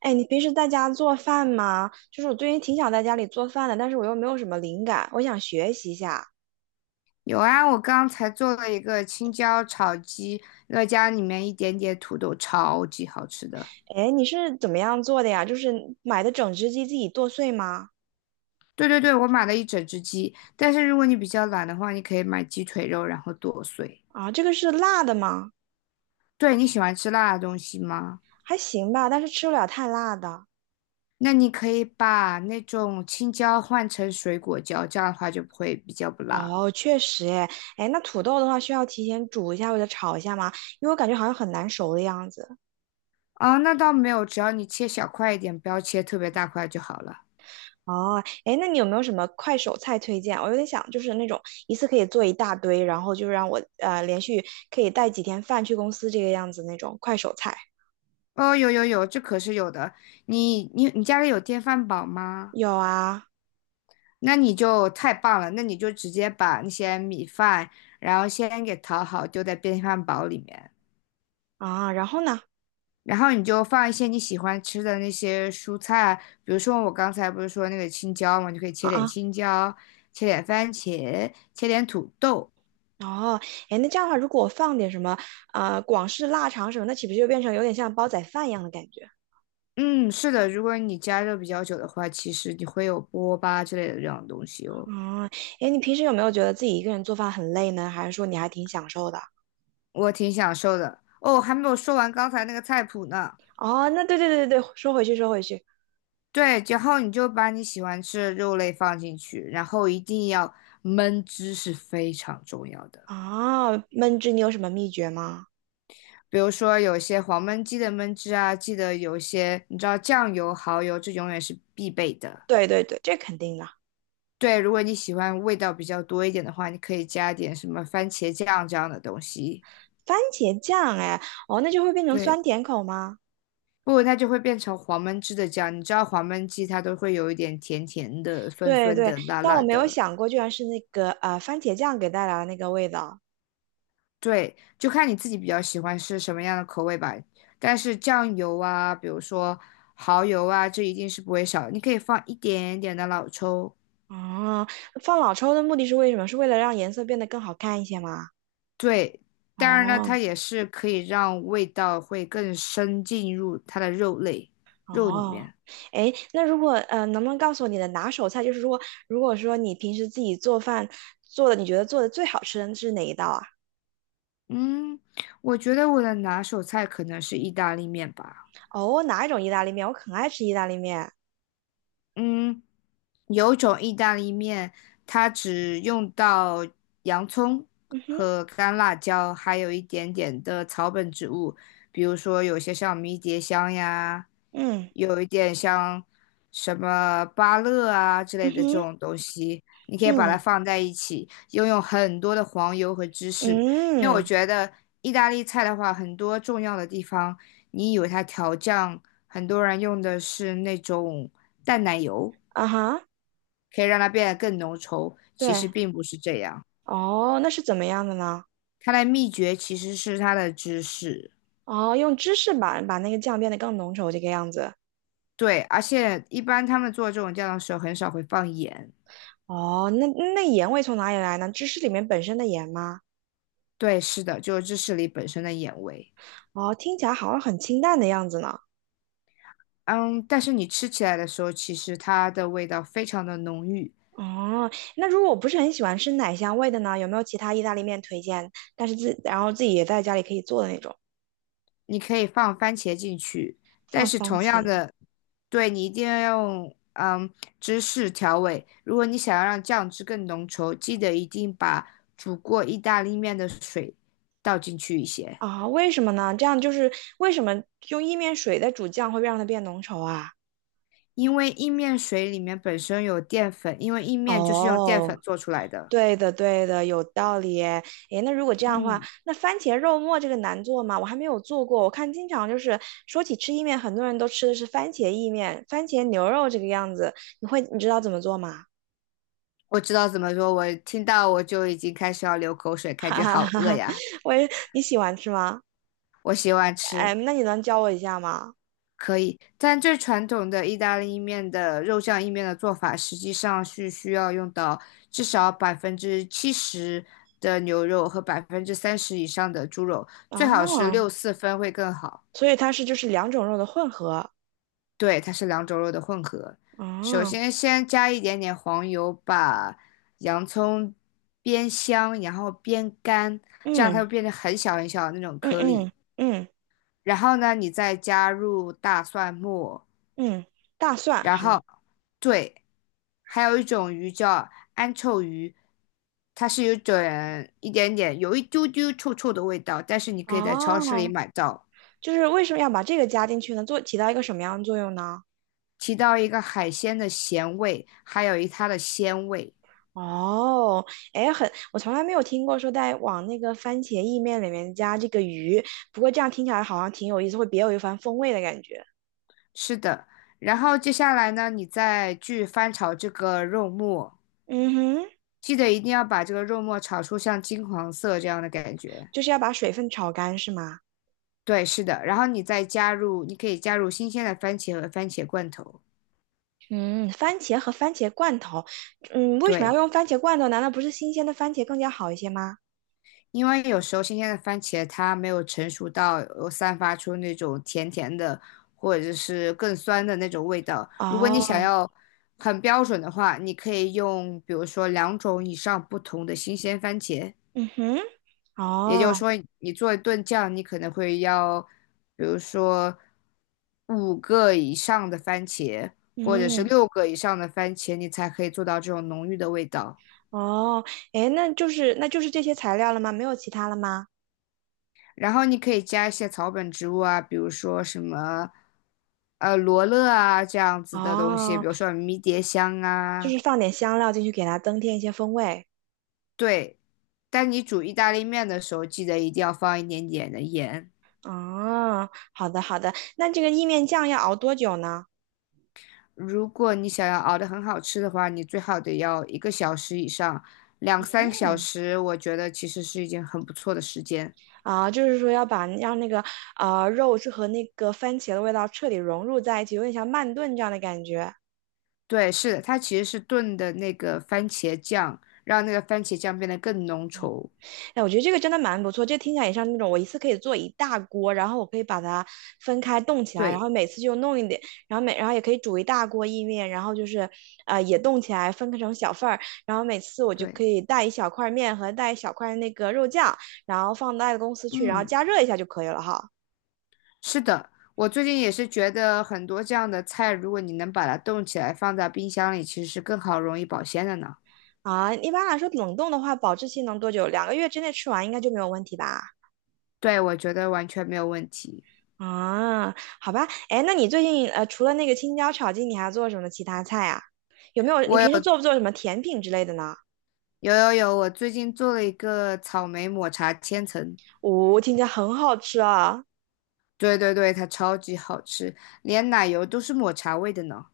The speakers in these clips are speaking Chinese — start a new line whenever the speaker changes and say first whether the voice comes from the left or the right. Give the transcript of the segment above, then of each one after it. right: 哎，你平时在家做饭吗？就是我最近挺想在家里做饭的，但是我又没有什么灵感，我想学习一下。
left: 有啊，我刚才做了一个青椒炒鸡，那加里面一点点土豆，超级好吃的。
right: 哎，你是怎么样做的呀？就是买的整只鸡自己剁碎吗？
left: 对对对，我买了一整只鸡，但是如果你比较懒的话，你可以买鸡腿肉，然后剁碎。
right: 啊，这个是辣的吗？
left: 对，你喜欢吃辣的东西吗？
right: 还行吧，但是吃不了太辣的。
left: 那你可以把那种青椒换成水果椒，这样的话就不会比较不辣。
right: 哦，确实，哎，哎，那土豆的话需要提前煮一下或者炒一下吗？因为我感觉好像很难熟的样子。
left: 啊，那倒没有，只要你切小块一点，不要切特别大块就好了。
right: 哦，哎，那你有没有什么快手菜推荐啊？我有点想，就是那种一次可以做一大堆，然后就让我连续可以带几天饭去公司这个样子那种快手菜。
left: 哦，有有有，这可是有的。你家里有电饭煲吗？
right: 有啊。
left: 那你就太棒了，那你就直接把那些米饭，然后先给淘好，丢在电饭煲里面，
right: 啊，然后呢？
left: 然后你就放一些你喜欢吃的那些蔬菜，比如说我刚才不是说那个青椒嘛，你就可以
right: 啊
left: 切点
right: 啊。
left: 青椒，切点番茄，切点土豆。
right: 哦，哎，那这样的话，如果我放点什么广式腊肠什么，那岂不是就变成有点像煲仔饭一样的感觉？
left: 嗯，是的，如果你加热比较久的话，其实你会有锅巴之类的这种东西哦。
right: 嗯。哎，你平时有没有觉得自己一个人做饭很累呢？还是说你还挺享受的？
left: 我挺享受的。哦，还没有说完刚才那个菜谱呢。
right: 哦，那对对对对对，说回去说回去。
left: 对，然后你就把你喜欢吃的肉类放进去，然后一定要焖汁是非常重要的。
right: 啊，焖汁你有什么秘诀吗？
left: 比如说有些黄焖鸡的焖汁啊，记得有些你知道酱油、蚝油，这永远是必备的。
right: 对对对，这肯定的。
left: 对，如果你喜欢味道比较多一点的话，你可以加点什么番茄酱这样的东西。
right: 番茄酱，哎，哦，那就会变成
left: 对，
right: 酸甜口吗？
left: 不然它就会变成黄焖汁的酱。你知道黄焖鸡它都会有一点甜甜的、酸
right: 对
left: 酸
right: 对，
left: 的、辣
right: 但我
left: 辣
right: 没有
left: 的。
right: 想过，居然是那个番茄酱给带来的那个味道。
left: 对，就看你自己比较喜欢是什么样的口味吧。但是酱油啊，比如说蚝油啊，这一定是不会少。你可以放一点点的老抽，
right: 哦，放老抽的目的是为什么？是为了让颜色变得更好看一些吗？
left: 对，当然呢，它
right: 哦
left: 也是可以让味道会更深进入它的肉类肉里
right: 哦。
left: 面。
right: 哎，那如果能不能告诉我你的拿手菜？就是说，如果说你平时自己做饭做的，你觉得做的最好吃的是哪一道啊？
left: 嗯，我觉得我的拿手菜可能是意大利面吧。
right: 哦，哪一种意大利面？我很爱吃意大利面。
left: 嗯，有一种意大利面，它只用到洋葱
right: 嗯哼。
left: 和干辣椒，还有一点点的草本植物，比如说有些像迷迭香呀，
right: 嗯
left: 有一点像什么芭乐啊之类
right: 嗯
left: 的这
right: 哼，
left: 种东西，你可以把它
right: 嗯
left: 放在一起，又用很多的黄油和芝
right: 嗯
left: 士，因为我
right: 嗯
left: 觉得意大利菜的话，很多重要的地方。你以为它调酱，很多人用的是那种淡奶油，
right: 啊哈，
left: 可以让它变得更浓稠，其
right: 对。
left: 实并不是这样。
right: 哦，那是怎么样的呢？
left: 它的秘诀其实是它的芝士，
right: 哦，用芝士把那个酱变得更浓稠这个样子。
left: 对，而且一般他们做这种酱的时候很少会放盐，
right: 哦，那盐味从哪里来呢？芝士里面本身的盐吗？
left: 对，是的，就是芝士里本身的盐味。
right: 哦，听起来好像很清淡的样子呢。
left: 嗯，但是你吃起来的时候，其实它的味道非常的浓郁。
right: 哦，那如果我不是很喜欢吃奶香味的呢，有没有其他意大利面推荐？但是自然后自己也在家里可以做的那种，
left: 你可以放番茄进去，但
right: 放
left: 是
right: 番
left: 同样
right: 茄。
left: 的，对你一定要用芝士调味。如果你想要让酱汁更浓稠，记得一定把煮过意大利面的水倒进去一些，
right: 啊？为什么呢？这样就是为什么用意面水在煮酱会让它变浓稠啊？
left: 因为意面水里面本身有淀粉，因为意面就是用淀
right: 哦，
left: 粉做出来的。
right: 对的，对的，有道理诶。诶，那如果这样的话，
left: 嗯，
right: 那番茄肉末这个难做吗？我还没有做过。我看经常就是说起吃意面，很多人都吃的是番茄意面、番茄牛肉这个样子。你会，你知道怎么做吗？
left: 我知道怎么说，我听到我就已经开始要流口水，感
right: 哈
left: 觉
right: 哈
left: 好
right: 哈
left: 饿
right: 哈，
left: 呀，
right: 我也，你喜欢吃吗？
left: 我喜欢
right: 哎，
left: 吃。
right: 那你能教我一下吗？
left: 可以，但最传统的意大利面的肉酱意面的做法，实际上是需要用到至少70%的牛肉和30%以上的猪肉，最好是
right: 哦，
left: 六四分会更好。
right: 所以它是就是两种肉的混合。
left: 对，它是两种肉的混合。首
right: 哦。
left: 先，先加一点点黄油，把洋葱煸香，然后煸干，这样它
right: 嗯
left: 会变成很小很小的那种
right: 嗯
left: 颗粒。
right: 嗯嗯
left: 然后呢，你再加入大蒜末。
right: 嗯，大蒜
left: 然
right: 好。
left: 后对，还有一种鱼叫安臭鱼，它是有种一点点有一丢丢臭臭的味道，但是你可以在超市里
right: 哦，
left: 买到。
right: 就是为什么要把这个加进去呢？做起到一个什么样的作用呢？
left: 提到一个海鲜的咸味，还有一它的鲜味，
right: 哦，哎，很，我从来没有听过说在往那个番茄意面里面加这个鱼，不过这样听起来好像挺有意思，会别有一番风味的感觉。
left: 是的。然后接下来呢，你再去翻炒这个肉末，
right: 嗯哼，
left: 记得一定要把这个肉末炒出像金黄色这样的感觉。
right: 就是要把水分炒干是吗？
left: 对，是的。然后你再加入，你可以加入新鲜的番茄和番茄罐头。
right: 嗯，番茄和番茄罐头，嗯，为什么要
left: 对。
right: 用番茄罐头？难道不是新鲜的番茄更加好一些吗？
left: 因为有时候新鲜的番茄它没有成熟到有散发出那种甜甜的，或者是更酸的那种味道。如果你
right: 哦。
left: 想要很标准的话，你可以用比如说两种以上不同的新鲜番茄。
right: 嗯哼。
left: 也就
right: 哦。
left: 是说，你做一顿酱，你可能会要，比如说5个以上的番茄，或者是
right: 嗯。
left: 6个以上的番茄，你才可以做到这种浓郁的味道。
right: 哦，哎，那就是这些材料了吗？没有其他了吗？
left: 然后你可以加一些草本植物啊，比如说什么罗勒啊这样子的东西，比
right: 哦，
left: 如说迷迭香
right: 就
left: 啊。
right: 是放点香料进去给它增添一些风味。
left: 对，但你煮意大利面的时候，记得一定要放一点点的盐。
right: 哦，好的好的，那这个意面酱要熬多久呢？
left: 如果你想要熬得很好吃的话，你最好得要1个小时以上，两三个小时，我觉得其实是一件很不错的时间。
right: 啊，就是说要把让那个肉是和那个番茄的味道彻底融入在一起，有点像慢炖这样的感觉。
left: 对，是的，它其实是炖的那个番茄酱，让那个番茄酱变得更浓稠。
right: 哎，我觉得这个真的蛮不错，这听起来也像那种我一次可以做一大锅，然后我可以把它分开冻起来，然
left: 对
right: 后每次就弄一点，然后也可以煮一大锅意面，然后就是也冻起来分开成小份儿，然后每次我就可
left: 对，
right: 以带一小块面和带一小块那个肉酱，然后放到爱的公司去，然后
left: 嗯。
right: 加热一下就可以了哈。
left: 是的，我最近也是觉得很多这样的菜，如果你能把它冻起来放在冰箱里，其实是更好容易保鲜的呢。
right: 啊，一般来说，冷冻的话，保质期能多久？两个月之内吃完应该就没有问题吧？
left: 对，我觉得完全没有问题。
right: 啊，好吧，哎，那你最近除了那个青椒炒鸡，你还做什么其他菜啊？有没有？你
left: 我
right: 平时
left: 有
right: 做不做什么甜品之类的呢？
left: 有有有，我最近做了一个草莓抹茶千层，
right: 哦，听起来很好吃啊！
left: 对对对，它超级好吃，连奶油都是抹茶味的呢。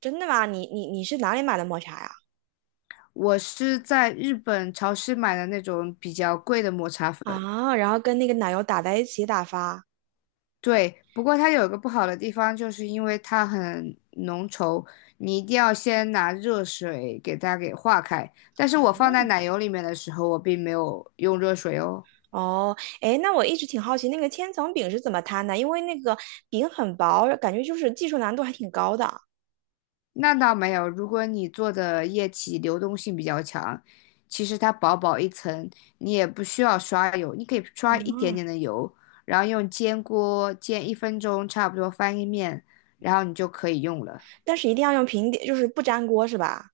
right: 真的吗？你是哪里买的抹茶呀？
left: 我是在日本超市买的那种比较贵的抹茶粉，
right: 啊，然后跟那个奶油打在一起打发。
left: 对，不过它有一个不好的地方，就是因为它很浓稠，你一定要先拿热水给它给化开。但是
right: 哦。
left: 我放在奶油里面的时候，我并没有用热水哦。
right: 哦哎，那我一直挺好奇那个千层饼是怎么摊的，因为那个饼很薄，感觉就是技术难度还挺高的。
left: 那倒没有，如果你做的液体流动性比较强，其实它薄薄一层，你也不需要刷油，你可以刷一点
right: 嗯。
left: 点的油，然后用煎锅煎1分钟，差不多翻一面，然后你就可以用了。
right: 但是一定要用平底，就是不粘锅是吧？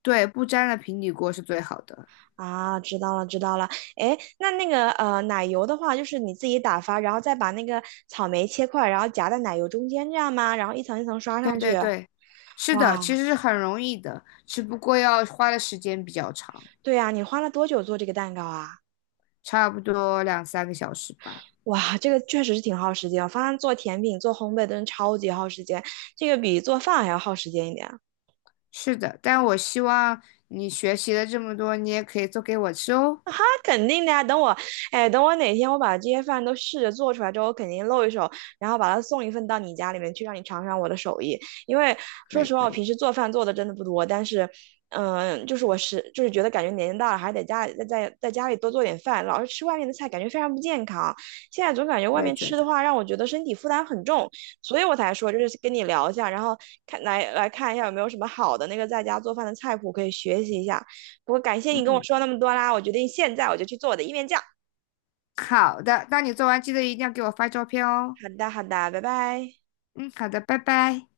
left: 对，不粘的平底锅是最好的。
right: 啊，知道了，知道了。哎，那那个奶油的话，就是你自己打发，然后再把那个草莓切块，然后夹在奶油中间，这样吗？然后一层一层刷
left: 对
right: 上去。
left: 对对，是
right: 哇，
left: 的，其实是很容易的，只不过要花的时间比较长，
right: 对呀，你花了多久做这个蛋糕啊？
left: 差不多两三个小时吧。
right: 哇，这个确实是挺耗时间。我发现做甜品、做烘焙真的超级耗时间，这个比做饭还要耗时间一点。
left: 是的，但我希望你学习了这么多，你也可以做给我吃哦。
right: 肯定的呀。等我，哎，等我哪天我把这些饭都试着做出来之后，我肯定露一手，然后把它送一份到你家里面去，让你尝尝我的手艺。因为
left: 可
right: 说
left: 以
right: 实话，
left: 可
right: 我平
left: 以，
right: 时做饭做的真的不多，但是，嗯，就是我觉得感觉年龄大了，还得家里在家里多做点饭，老是吃外面的菜，感觉非常不健康。现在总感觉
left: 我
right: 外
left: 也
right: 面
left: 觉
right: 吃的
left: 得，
right: 话，让我觉得身体负担很重，所以我才说就是跟你聊一下，然后看来来看一下有没有什么好的那个在家做饭的菜谱可以学习一下。我感谢你跟我
left: 嗯，
right: 说那么多啦，我决定现在我就去做我的意面酱。
left: 好的，那你做完记得一定要给我发照片哦。
right: 好的，好的，拜拜。
left: 嗯，好的，拜拜。